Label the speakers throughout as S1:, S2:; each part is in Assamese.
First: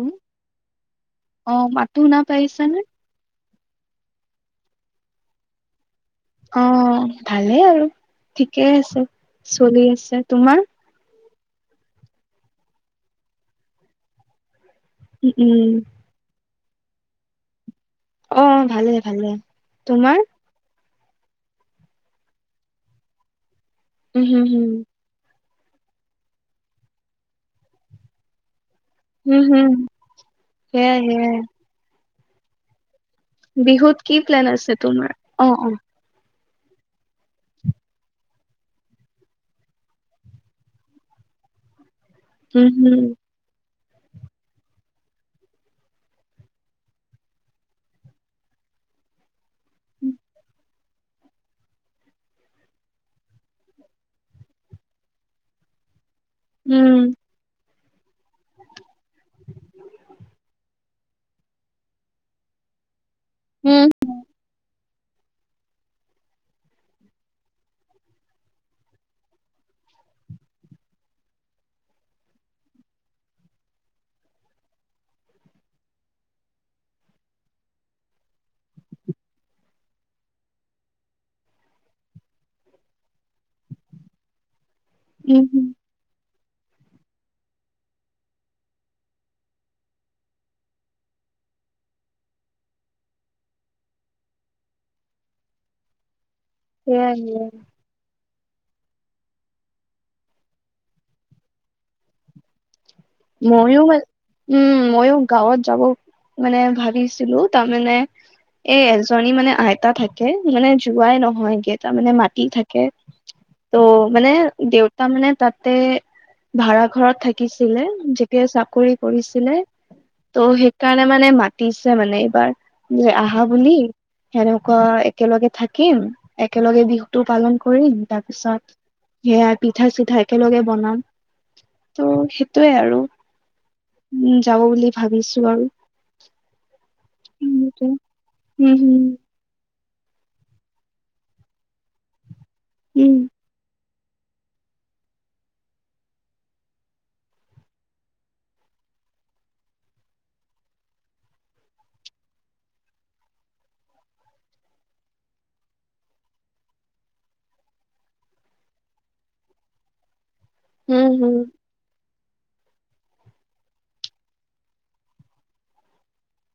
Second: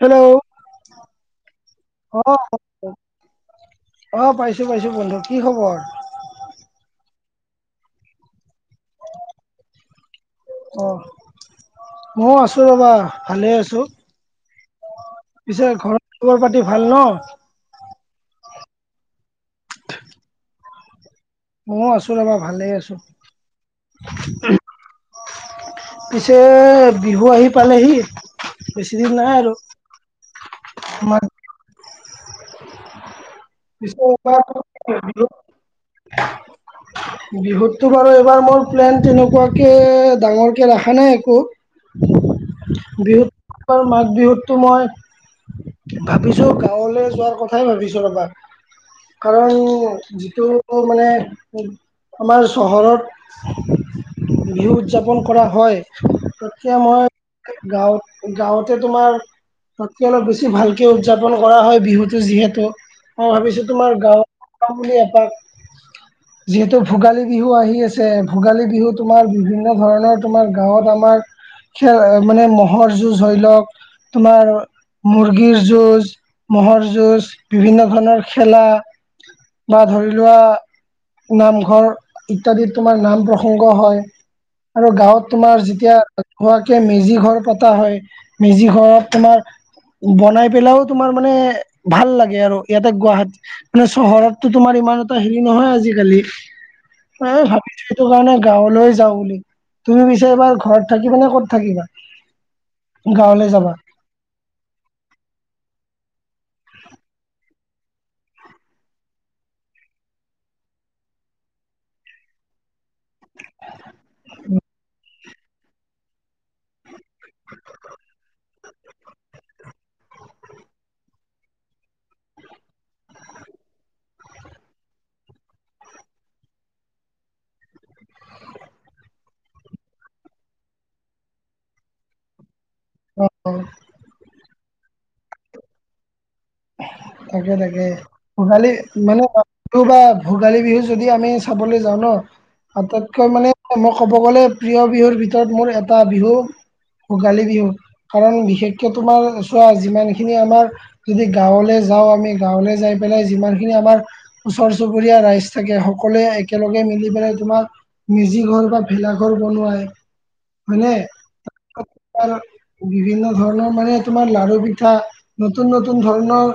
S1: হেল্ল!
S2: অ মাতো শুনা
S1: অঁ, হয়
S2: পাইছানে?
S1: কোৱা? অঁ, পাইছোঁ পাইছোঁ বন্ধু, কি খবৰ?
S2: অঁ, ভালেই আৰু, ঠিকেই আছে, চলি আছে। তোমাৰ?
S1: অঁ, মও আছোঁ ৰ'বা! ভালে আছোঁ।
S2: উম
S1: পিছে
S2: উম
S1: ঘৰত খবৰ-পাতি ভাল ন'?
S2: অঁঅ, ভালে ভালে। তোমাৰ?
S1: মও আছোঁ ৰ'বা! ভালেই আছোঁ।
S2: উম হুম হুম
S1: পিছে বিহু আহি পালেহি। বেছি দিন নাই
S2: হুম
S1: আৰু।
S2: হুম সেয়াই
S1: তোমাৰ
S2: সেয়াই।
S1: পিছে
S2: বিহুত কি
S1: এইবাৰ
S2: প্লেন আছে তোমাৰ? অঁ, অঁ।
S1: বিহুতো বাৰু এইবাৰ মোৰ প্লেন তেনেকুৱাকে ডাঙৰকে ৰখা নাই একো।
S2: উম হুম
S1: বিহুত বাৰু মাঘ বিহুতটো মই ভাবিছোঁ, গাঁৱলে যোৱা কথাই ভাবিছো ৰ'বা! কাৰণ যিটো মানে ওঁ আমাৰ চহৰত বিহু উদযাপন কৰা হয় সেয়া
S2: উম
S1: মই গাঁৱত গাঁৱতে তোমাৰ তাতকৈ অলপ বেছি ভালকে উদযাপন কৰা হয় বিহুতটো যিহেতু মই ভাবিছো
S2: উম
S1: তোমাৰ গাঁৱ বুলি এপাক
S2: উ
S1: যিহেতু ভোগালী বিহু আহি আছে ভোগালী বিহু তোমাৰ বিভিন্ন ধৰণৰ তোমাৰ গাঁৱত আমাৰ খেল মানে ম'হৰ যুঁজ ধৰি লওক তোমাৰ মুৰ্গীৰ যুজ ম'হৰ যুঁজ বিভিন্ন ধৰণৰ খেলা বা ধৰি লোৱা নামঘৰ ইত্যাদিত তোমাৰ নাম প্ৰসংগ হয় আৰু গাঁৱত
S2: উম
S1: তোমাৰ
S2: হুম
S1: যেতিয়া ধুৱাকে মেজি ঘৰ পতা হয় মেজি ঘৰত তোমাৰ বনাই পেলাইও তোমাৰ মানে ভাল লাগে আৰু ইয়াতে গুৱাহাটী মানে চহৰতো তোমাৰ ইমান এটা হেৰি নহয় আজিকালি
S2: সেয়াই
S1: এ
S2: সেয়াই।
S1: ভাবিছো সেইটো কাৰণে গাঁৱলৈ যাওঁ বুলি তুমি পিছে এইবাৰ ঘৰত থাকিবা নে ক'ত থাকিবা গাঁৱলে যাবা
S2: ময়ো ম উম মইয়ো গাঁৱত যাব মানে ভাবিছিলো তাৰ মানে এ এজনী মানে আইতা থাকে মানে যোৱাই নহয় গেই তাৰ মানে মাতি থাকে ত' মানে দেউতা মানে তাতে ভাৰা ঘৰত থাকিছিলে যেতিয়া চাকৰি কৰিছিলে তো সেইকাৰণে মানে মাতিছে মানে এইবাৰ তুমি আহা বুলি সেনেকুৱা একেলগে থাকিম একেলগে বিহুতটো পালন কৰিম তাৰপিছত সেয়া পিঠা চিঠা একেলগে বনাম তো সেইটোয়ে আৰু
S1: ও ও
S2: উম যাব বুলি ভাবিছোঁ আৰু
S1: তাকে
S2: উম
S1: তাকে
S2: উম
S1: ভোগালী মানে বিহু বা ভোগালী বিহু যদি আমি চাবলৈ যাওঁ ন
S2: উম
S1: আটাইতকৈ মানে মই ক'ব গ'লে প্ৰিয় বিহুৰ ভিতৰত মোৰ এটা বিহু ভোগালী বিহু কাৰণ বিশেষকে তোমাৰ চোৱা যিমানখিনি আমাৰ যদি গাঁৱলৈ যাওঁ আমি গাঁৱলৈ যাই পেলাই যিমানখিনি আমাৰ ওচৰ চুবুৰীয়া ৰাইজ থাকে সকলোৱে একেলগে মিলি পেলাই তোমাক মেজি ঘৰ বা ভেলাঘৰ বনোৱাই হয়নে
S2: উম উম
S1: বিভিন্ন ধৰণৰ মানে তোমাৰ লাৰু পিঠা নতুন নতুন নতুন ধৰণৰ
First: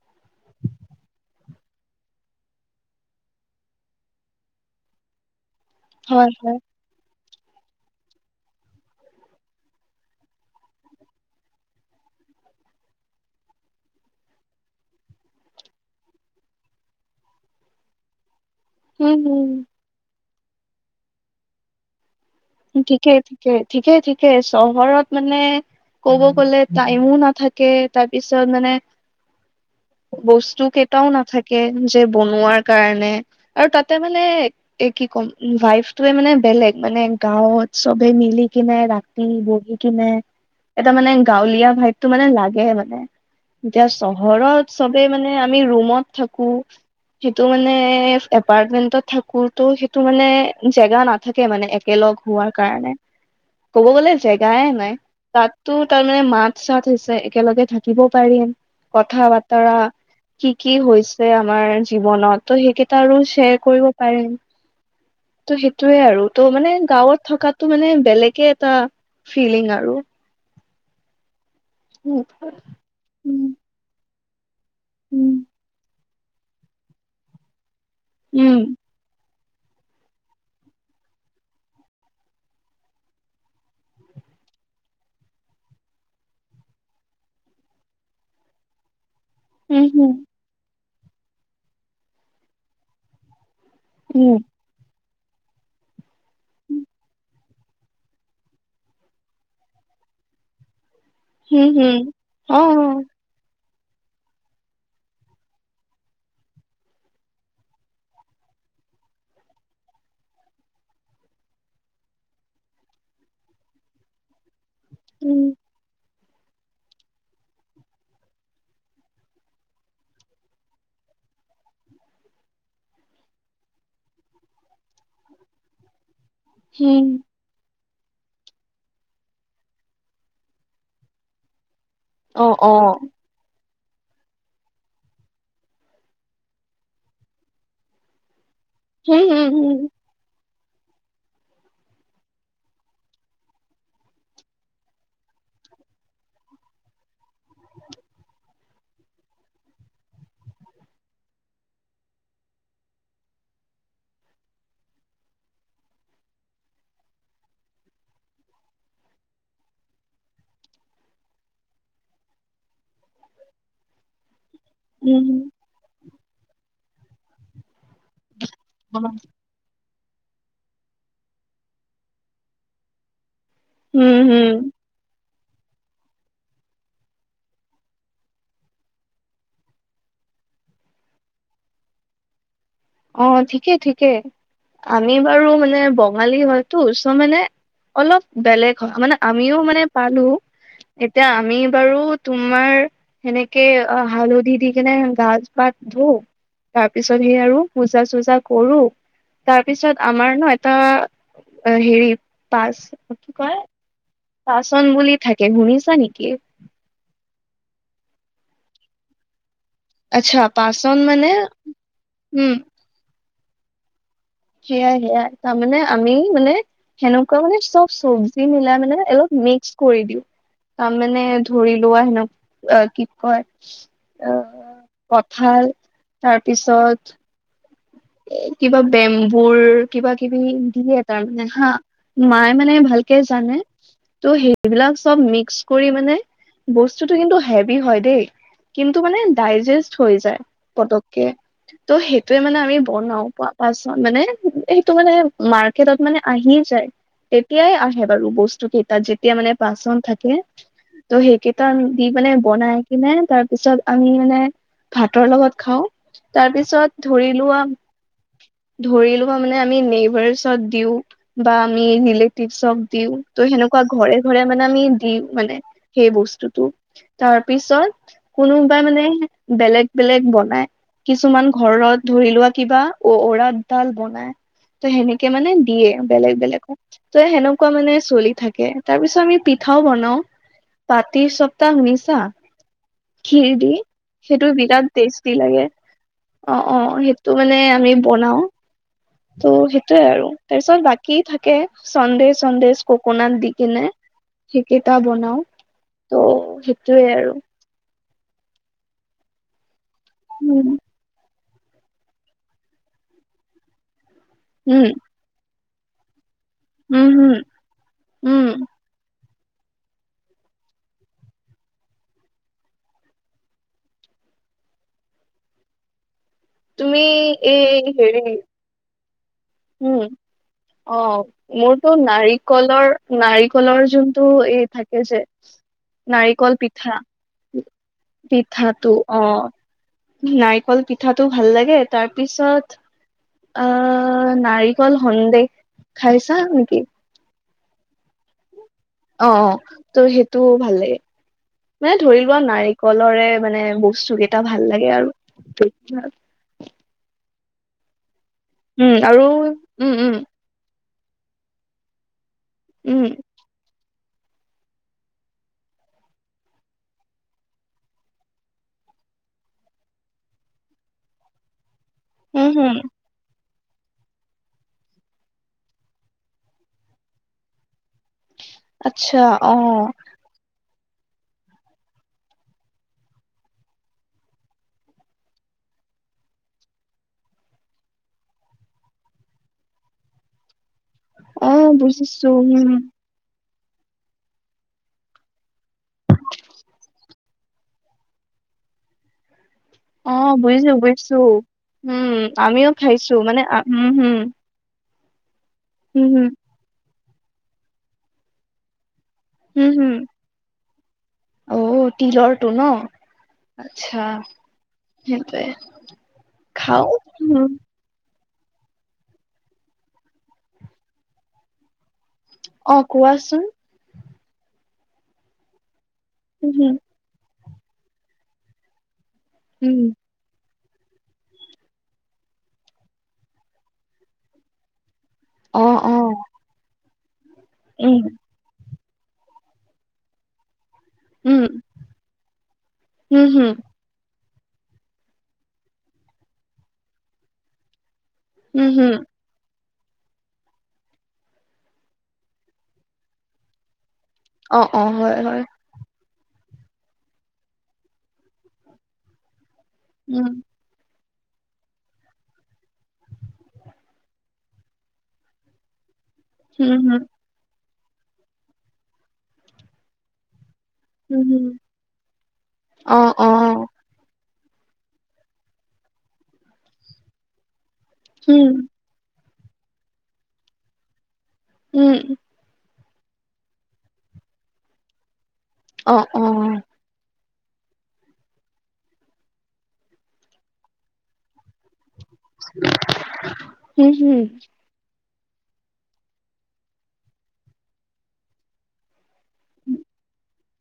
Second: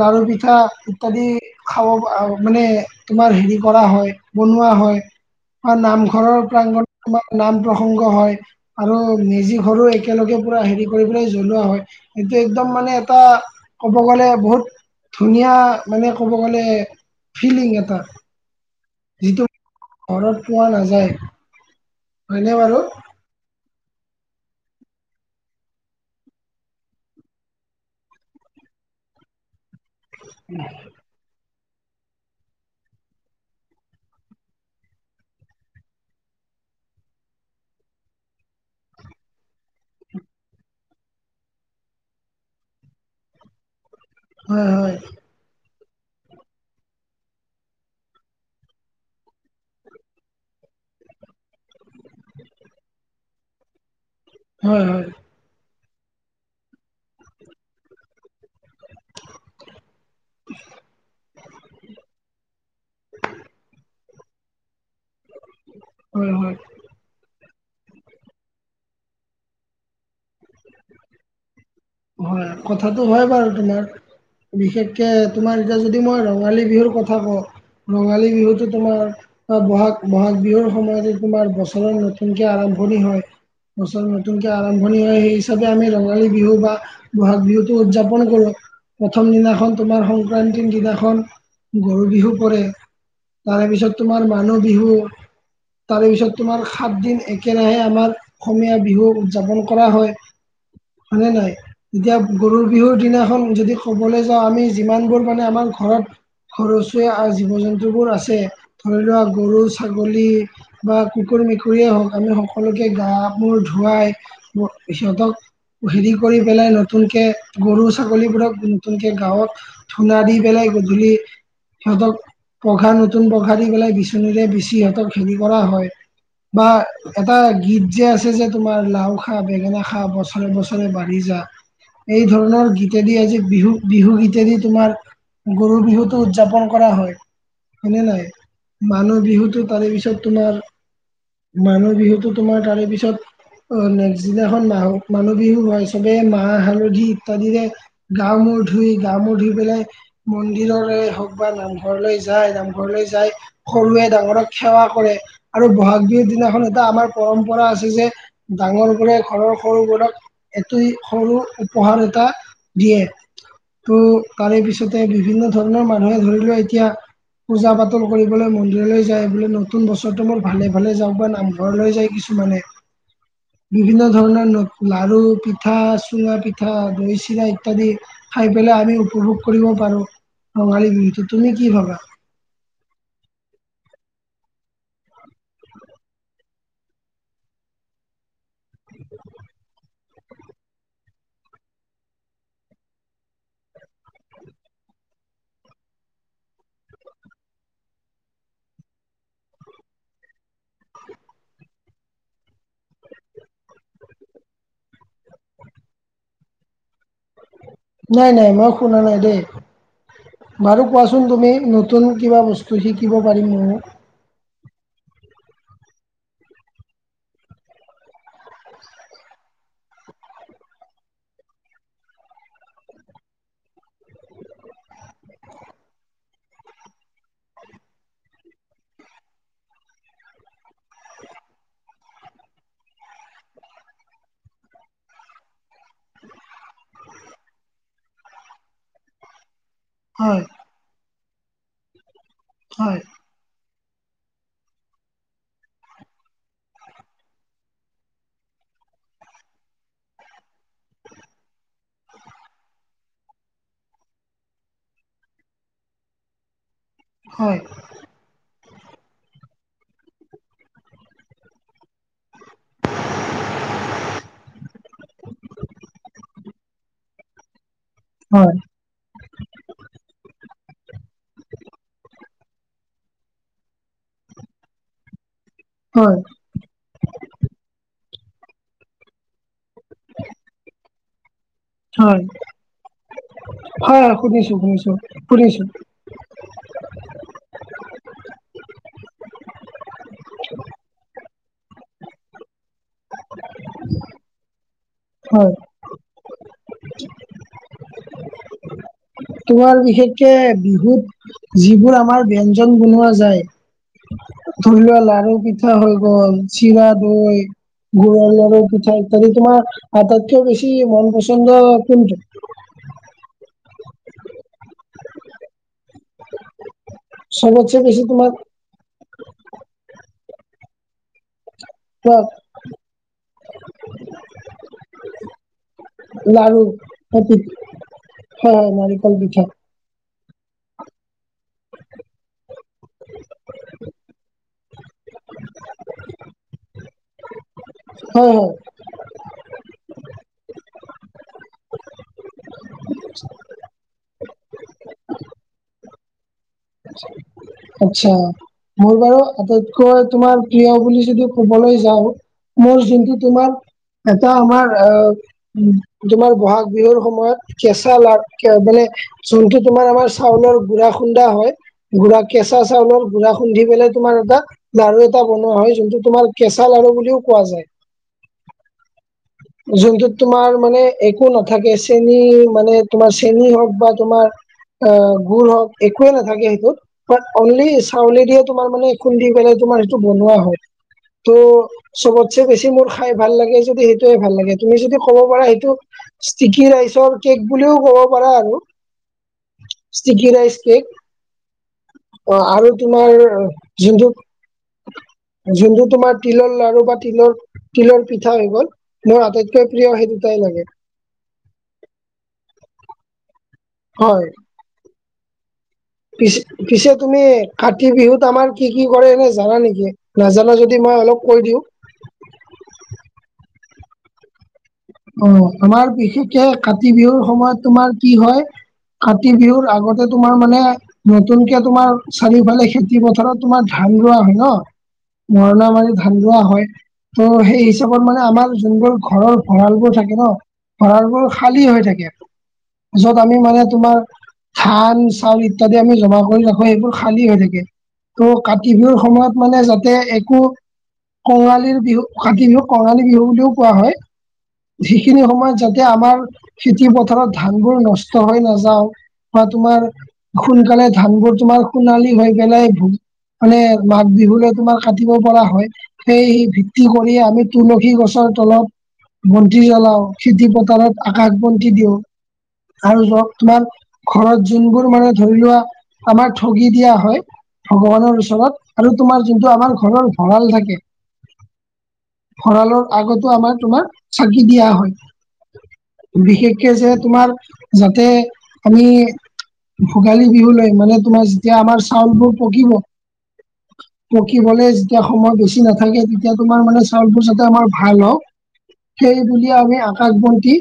S1: লাৰু পিঠা ইত্যাদি খাব মানে তোমাৰ হেৰি কৰা হয় বনোৱা হয় বা
S2: হয়
S1: নামঘৰৰ
S2: হয়
S1: প্ৰাংগণ তোমাৰ নাম প্ৰসংগ হয় আৰু মেজি সৰু একেলগে পুৰা হেৰি কৰি পেলাই জ্বলোৱা হয় সটো একদম মানে এটা ক'ব গ'লে বহুত ধুনীয়া মানে ক'ব গ'লে ফিলিং এটা
S2: উম
S1: যিটো
S2: উম
S1: ঘৰত পোৱা নাযায় হয়নে বাৰু
S2: ঠিকেই ঠিকেই ঠিকে ঠিকে চহৰত মানে ক'ব গ'লে টাইমো নাথাকে তাৰপিছত মানে বস্তু কেইটাও নাথাকে যে বনোৱাৰ কাৰণে আৰু তাতে মানে এ কি ক'ম ভাইফটোয়ে মানে বেলেগ মানে গাঁৱত চবে মিলি কিনে ৰাতি বহি কিনে এটা মানে গাঁৱলীয়া ভাইফটো মানে লাগে মানে এতিয়া
S1: হয়
S2: চহৰত চবে
S1: হয়
S2: মানে এ আমি ৰুমত থাকোঁ। সেইটো মানে এপাৰ্টমেন্টত থাকোতো সেইটো মানে জেগা নাথাকে মানে। একেলগ হোৱাৰ কাৰণে, ক'ব গ'লে জেগাই
S1: হয়
S2: নাই
S1: হয়
S2: তাত টো তাৰ মানে মাত চাত হৈছে একেলগে থাকিব পাৰিম কথা বতৰা কি কি হৈছে আমাৰ জীৱনত ত' সেইকেইটা আৰু শ্বেয়াৰ কৰিব পাৰিম। ত' সেইটোয়ে আৰু
S1: হয়
S2: ত'
S1: হয়
S2: মানে গাঁওত থকটো মানে বেলেগে এটা ফিলিং আৰু। উম
S1: হয় কথাটো হয় বাৰু
S2: উম
S1: তোমাৰ বিশেষকে তোমাৰ এতিয়া যদি মই ৰ ঙালী বিহুৰ কথা কওঁ ৰঙালী
S2: উম
S1: বিহুতটো তোমাৰ বা বহাগ বহাগ বিহুৰ সময়তে তোমাৰ বছৰৰ নতুনকে আৰম্ভণি হয়। বছৰ নতুনকৈ আৰম্ভণি হয় সেই হিচাপে আমি ৰঙালী বিহু বা বহাগ বিহুটো উদযাপন কৰো। প্ৰথম দিনাখন
S2: উম
S1: তোমাৰ
S2: হুম
S1: সংক্ৰান্তিৰ দিনাখন গৰু বিহু পৰে তাৰে পিছত তোমাৰ
S2: উম
S1: মানুহ বিহু, তাৰে পিছত তোমাৰ সাতদিন একেৰাহে আমাৰ অসমীয়া বিহু উদযাপন কৰা হয়। হয় নে নাই
S2: হুম হুম
S1: এতিয়া গৰু
S2: অ
S1: বিহুৰ দিনাখন যদি ক'বলৈ যাওঁ আমি যিমানবোৰ মানে আমাৰ ঘৰত ঘৰচিয়া আৰু জীৱ জন্তুবোৰ আছে ধৰি লোৱা গৰু, ছাগলী বা কুকুৰ মেকুৰীয়ে হওঁক আমি সকলোকে গা মূৰ ধুৱাই
S2: উম
S1: সিহঁতক হেৰি কৰি পেলাই নতুনকে গৰু ছাগলীবোৰক নতুনকে গাঁওত ধূনা দি পেলাই গধূলি সিহঁতক পঘা নতুন পঘা দি পেলাই বিচনীৰে বিচি সিহঁতক হেৰি কৰা হয়। বা
S2: হুম
S1: এটা গীত গীত যে আছে যে তোমাৰ লাওঁ খা বেঙেনা খা বছৰে বছৰে বাঢ়ি যা। এই
S2: অ
S1: ধৰণৰ
S2: অ
S1: গীতেদি আজি বিহু বিহু গীতেদি তোমাৰ গৰু বিহুটো উদযাপন কৰা হয়, হয় নে নাই? মানুহ
S2: হুম হুম
S1: বিহুতো
S2: হুম
S1: তাৰে পিছত তোমাৰ মানুহ বিহুতো তোমাৰ তাৰে পিছত অ' নেক্সট দিনাখন মাহু মানুহ বিহু হয়, চবে মা মাহ, হালধি ইত্যাদিৰে গা মূৰ ধুই গা মূৰ ধুই পেলাই মন্দিৰৰে হওক বা নামঘৰলৈ যায়, নামঘৰলৈ যায়। সৰুৱে ডাঙৰক সেৱা কৰে, আৰু বহাগ বিহুৰ দিনাখন এটা আমাৰ পৰম্পৰা আছে যে ডাঙৰ বোৰে ঘৰৰ সৰুবোৰক এটি সৰুক উপহাৰ এটা দিয়ে, তো তাৰে পিছতে
S2: উম
S1: বিভিন্ন ধৰ নৰ মানুহে ধৰি লোৱা এতিয়া পূজা পাতল কৰিবলৈ
S2: হুম
S1: মন্দিৰলৈ যায় বুলি নতুন বছৰটো মোৰ ভালে ভালে যাওঁক বা নামঘৰলৈ যায় কিছুমানে। বিভিন্ন
S2: হুম হুম
S1: ধৰণৰ ন লাৰু, পি ঠা চুঙা পিঠা দৈ চিৰা ইত্যাদি খাই পেলাই আমি উপভোগ কৰিব পাৰোঁ। ৰঙালী বিহুটো, তুমি কি ভাবা?
S2: অঁ ঠিকেই ঠিকেই আমি বাৰু মানে বঙালী হয়তো চ' মানে অলপ বেলেগ হয়, মানে আমিও মানে পালো এতিয়া আমি বাৰু তোমাৰ সেনেকে অ হালধি দি কেনে গা পা ধোও তাৰ পিছত সেই আৰু পূজা চূজা কৰো তাৰপিছত আমাৰ ন এটা হেৰি পাচ কি কয় পাচন বুলি থাকে। শুনিছা নেকি?
S1: নাই নাই, মই শুনা নাই দেই।
S2: আচ্ছা
S1: বাৰু
S2: পাচন
S1: কোৱা
S2: মানে
S1: চোন তুমি নতুন কিবা
S2: উম
S1: বস্তু শিকিব পাৰিম [unintelligible]
S2: সেয়াই-সেয়াই। তাৰমানে আমি মানে [inaudible] সেনেকুৱা মানে চব চব্জি মিলাই মানে অলপ মিক্স কৰি দিওঁ। [unintelligible] তাৰ মানে ধৰি লোৱা হেনক [inaudible] অ কি কয়? অ! কঠাল তাৰপিছত [inaudible] এ কিবা বেম্বুৰ কিবাকিবি দিয়ে তাৰমানে হা? [inaudible] মায়ে মানে ভালকে জানে ত' সেইবিলাক চব মিক্স [inaudible] কৰি মানে বস্তুটো কিন্তু হেভী হয় দেই কিন্তু মানে ডাইজেষ্ট [inaudible] হৈ যায়
S1: হয়
S2: পটককে। ত' সেইটোৱে মানে আ [unintelligible]
S1: হয়
S2: বনাও [inaudible] পাঁচ মানে এইটো মানে মাৰ্কেটত মানে আহিয়ে যায়। তেতিয়াই আহে বাৰু বস্তুকেইটা যেতিয়া মানে পাচন থাকে। [inaudible] ত' সেইকেইটা দি মানে বনাই। [inaudible] কিনে তাৰ পিছত আমি মানে ভাতৰ লগত খাওঁ। তাৰপিছত ধৰি
S1: হয়
S2: লোৱা [inaudible] ধৰি লোৱা মানে আমি নেইবাৰছত দিওঁ। [inaudible] বা আমি ৰিলেটিভছক দিওঁ। ত সেনেকুৱা ঘৰে-ঘৰে মানে আমি দিওঁ মানে। [inaudible] সেই বস্তুটো তাৰ পিছত [inaudible]
S1: হয়
S2: কোনোবাই মানে বেলেগ-বেলেগ বনাই। কিছুমান ঘৰত ধৰি লোৱা [inaudible] কিবা অ [unintelligible] দাল বনাই। ত সেনেকে মানে দিয়ে
S1: হয়
S2: বেলেগ-বেলেগকো। [inaudible] ত সেনেকুৱা মানে চলি থাকে। তাৰ পিছত আমি পিঠাও বনাও পাতি চপ [unintelligible] পটা শুনিছা?
S1: হয়
S2: খীৰ দি
S1: হয় হয়
S2: সেইটো
S1: শুনিছো শুনিছো
S2: বিৰাট টেষ্টি
S1: শুনিছো
S2: লাগে। [inaudible] অঁ-অঁ! সেইটো মানে আমি বনাও। [inaudible] ত' সেইটোৱেই আৰু তাৰপিছত বাকী থাকে। [inaudible] সন্দেশ-সন্দেশ ককোনাত দি কেনে [inaudible] সেইকেইটা বনাও
S1: হয়
S2: ত' সেইটোৱেই আৰু। [inaudible]
S1: তোমাৰ বিশেষকে
S2: উম
S1: বিহুত যিবোৰ আমাৰ ব্যঞ্জন বনোৱা যায়। [inaudible] [inaudible] ধৰি
S2: উম
S1: লোৱা লাৰু পিঠা হৈ গ'ল। চিৰা,
S2: উম হম
S1: দৈ, গুৰৰ
S2: উম
S1: লাৰু, পিঠা [inaudible] যদি তোমাৰ আটাইতকৈ বেছি মন পচন্দৰ কোনটো? [unintelligible]
S2: তুমি
S1: চবতছে
S2: এই
S1: বেছি
S2: হেৰি
S1: তোমাৰ
S2: [inaudible] উম! অঁ! মোৰতো
S1: কোৱা
S2: নাৰীক [inaudible] কলৰ নাৰিকলৰ যোনটো এই থাকে যে [inaudible] নাৰিকল
S1: লাৰু
S2: পিঠা।
S1: হয় হয়
S2: পিঠাটো
S1: নাৰিকল
S2: অঁ।
S1: পিঠা
S2: [inaudible] নাৰিকল পিঠাটো ভাল লাগে। তাৰ পিছত [unintelligible] আহ! নাৰিকল সন্দেহ খাইছা নেকি? [inaudible]
S1: হয়-হয়। [inaudible]
S2: অঁ-অঁ! ত' সেইটোও ভাল লাগে। [inaudible] মানে ধৰি লোৱা আৰু নাৰিকলৰে মানে বস্তুকেইটা ভাল লাগে আৰু। [unintelligible]
S1: আতছা! মোৰ
S2: উম
S1: বাৰু
S2: আৰু উম
S1: আটাইতকৈ
S2: উম
S1: তোমাৰ [inaudible] প্ৰিয় বুলি যদি কবলৈ যাওঁ মোৰ
S2: উম
S1: যোনটো তোমাৰ এটা আমাৰ [unintelligible] উম! তোমাৰ বহাগ বিহুৰ সময়ত কেঁচা [unintelligible] মানে [inaudible] যোনটো তোমাৰ আমাৰ চাউলৰ গুড়া খুন্দা হয়। গুড়া
S2: উম
S1: কেঁচা
S2: হম
S1: চাউলৰ [inaudible] গুড়া খুন্দি পেলাই তোমাৰ এটা [unintelligible] লাৰু এটা বনোৱা হয় যোনটো তোমাৰ কেঁচা লাৰু বুলিও কোৱা যায়। [inaudible]
S2: আতচ্ছা! অঁ! [inaudible]
S1: যোনটোত তোমাৰ মানে একো নাথাকে চেনী মানে তোমাৰ চেনী হওক বা তোমাৰ [unintelligible] অ, গুৰ হওক একোৱে নাথাকে সেইটোত বাত, অনলি চাউলে দিয়ে তোমাৰ মানে খুন্দি পেলাই তোমাৰ সেইটো বনোৱা হয়। তো
S2: অ বুজিছো
S1: চবতচে বেছি
S2: উম
S1: মোৰ খাই ভাল লাগে যদি সেইটোয়ে ভাল লাগে তুমি যদি ক'ব পাৰা সেইটো ষ্টিকি ৰাইচৰ কেক বুলিও ক'ব পাৰা আৰু ষ্টিকি ৰাইচ কেক
S2: ছো
S1: অ' আৰু তোমাৰ
S2: হম
S1: যোনটো
S2: হম
S1: যোনটো
S2: হম
S1: তোমাৰ
S2: হম
S1: তিলৰ লাৰু বা তিলৰ-তিলৰ পিঠা হৈ গ'ল মোৰ
S2: হম
S1: আটাইতকৈ
S2: হম
S1: প্ৰিয় সেইটো দুটাই লাগে
S2: অ তিলৰটো ন? আচছা সেইটোৱে খাও
S1: পিছে-পিছে তুমি কা
S2: উম
S1: কাতি বিহুত আমাৰ কি কি কৰে এনে জানা নেকি? নাজানা যদি মই অলপ কৈ দিওঁ
S2: অ' কোৱাচোন
S1: অ আমাৰ বিশেষকে
S2: উম
S1: কাতি বিহুৰ সময়ত তোমাৰ কি হয় কাতি বিহুৰ
S2: উম
S1: আগতে তোমাৰ মানে নতুনকে তোমাৰ চাৰিওফালে খেতি পথাৰত তোমাৰ ধান ৰোৱা হয় ন
S2: অ
S1: মৰণা মাৰি
S2: অ
S1: ধান ৰোৱা হয় ত' সেই
S2: উম,
S1: হিচাপত মানে আমাৰ যোনবোৰ ঘৰত ভঁৰালবোৰ থাকে ন ভৰালবোৰ
S2: উম,
S1: খালী হৈ থাকে য'ত
S2: উম,
S1: আমি
S2: হুম,
S1: মানে তোমাৰ ধান, চাউল ইত্যাদি আমি জমা কৰি ৰাখো সেইবোৰ খালী হৈ থাকে ত'
S2: উম,
S1: কাতি
S2: হুম,
S1: বিহুৰ সময়ত মানে যাতে এ কু কঙালীৰ বিহু কাতি বিহুক কঙালী বিহু বুলিও কোৱা হয়।
S2: অ', অ', হয়,
S1: সিখিনি
S2: হয়,
S1: সময়ত যাতে আমাৰ খেতি পথাৰত ধানবোৰ নষ্ট হৈ নাযাও বা তোমাৰ
S2: উম'
S1: সোনকালে ধানবোৰ তোমাৰ সোণালী হৈ পেলাই মানে মাঘ বিহুলে তোমাৰ কাটিব পৰা হয় সেই
S2: হুম,
S1: ভিত্তি
S2: হুম,
S1: কৰি আমি তুলসী গছৰ তলত বন্তি জ্বলাও খেতি পথাৰত
S2: উম,
S1: আকাশ
S2: হুম,
S1: বন্তি দিও আৰু
S2: অ',
S1: ধৰক তোমাক
S2: অ',
S1: ঘৰত যোনবোৰ মানে ধৰি লোৱা আমাৰ ঠগি দিয়া হয় ভগৱানৰ
S2: হুম,
S1: ওচৰত আৰু তোমাৰ যোনটো আমাৰ ঘৰৰ ভঁৰাল থাকে
S2: উম'
S1: ভঁৰালৰ আগতো আমাৰ তোমাৰ চাকি দিয়া
S2: অ',
S1: হয়।
S2: অ',
S1: বিশেষকে যে তোমাৰ যাতে আমি ভোগালী বিহু লৈ মানে তোমাৰ এতিয়া আমাৰ চাউলবোৰ পকিব
S2: হুম, হুম,
S1: পকিবলে তেতিয়া সময় বেছি নাথাকে তেতিয়া তোমাৰ মানে চাউলবোৰ যাতে আমাৰ ভাল হওক সেই বুলিয়ে আমি আকাশ বন্তি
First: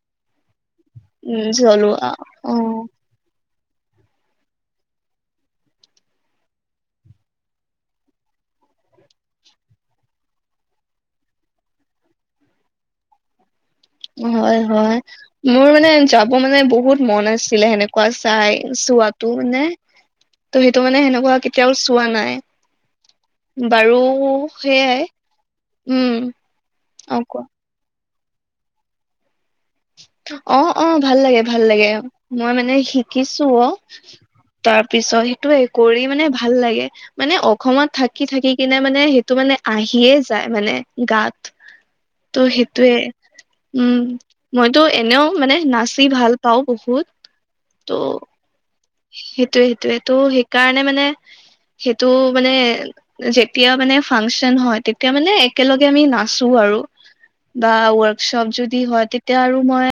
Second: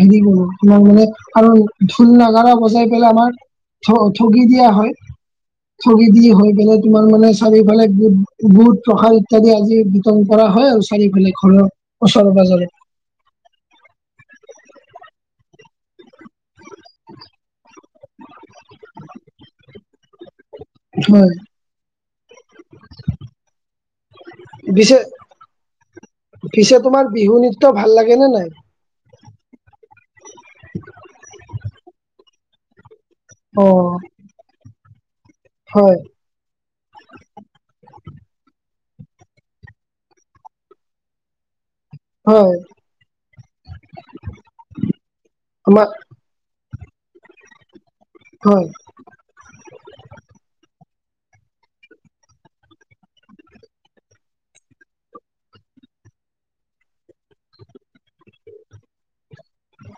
S1: হেৰি কৰো তোমাক মানে
S2: উম,
S1: আৰু
S2: জলোৱা
S1: ঢোল নাগাৰা
S2: অ',
S1: বজাই পেলাই আমাৰ ঠগি দিয়া হয়। ঠগি দি হৈ পেলাই তোমাৰ মানে চাৰিওফালে বুট বুট প্ৰসাদ ইত্যাদি আজি কৰা হয় আৰু চাৰিওফালে ঘৰৰ ওচৰে পাজৰে।
S2: হয় হয় মোৰ মানে যাব মানে বহুত মন আছিলে, সেনেকুৱা চাই চোৱাতো মানে ত' সেইটো মানে
S1: হয়
S2: সেনেকুৱা কেতিয়াও চোৱা নাই বাৰু
S1: পিছে
S2: সেইয়াই, উম
S1: পিছে তোমাৰ
S2: অ',
S1: বিহু
S2: কোৱা
S1: নৃত্য ভাল লাগে নে নাই?
S2: অ', অ', ভাল লাগে, ভাল লাগে। মই মানে শিকিছোঁ অ'। তাৰ পিছত সেইটোয়ে,
S1: হয়
S2: কৰি মানে ভাল লাগে। মানে অখমত থাকি-থাকি কিনে মানে সেইটো মানে আহিয়ে যায় মানে, গাত। ত'
S1: হয়,
S2: সেইটোয়ে, উম। মইতো এনেও মানে
S1: আমাৰ
S2: নাছি ভাল পাওঁ বহুত। ত'
S1: হয়।
S2: সেইটোয়ে সেইটোয়ে, তো সেইকাৰণে মানে, সেইটো মানে যেতিয়া মানে ফাংচন হয়, তেতিয়া মানে একেলগে আমি নাচো আৰু। বা ৱৰ্কশ্বপ যদি হয়, তেতিয়া আৰু মই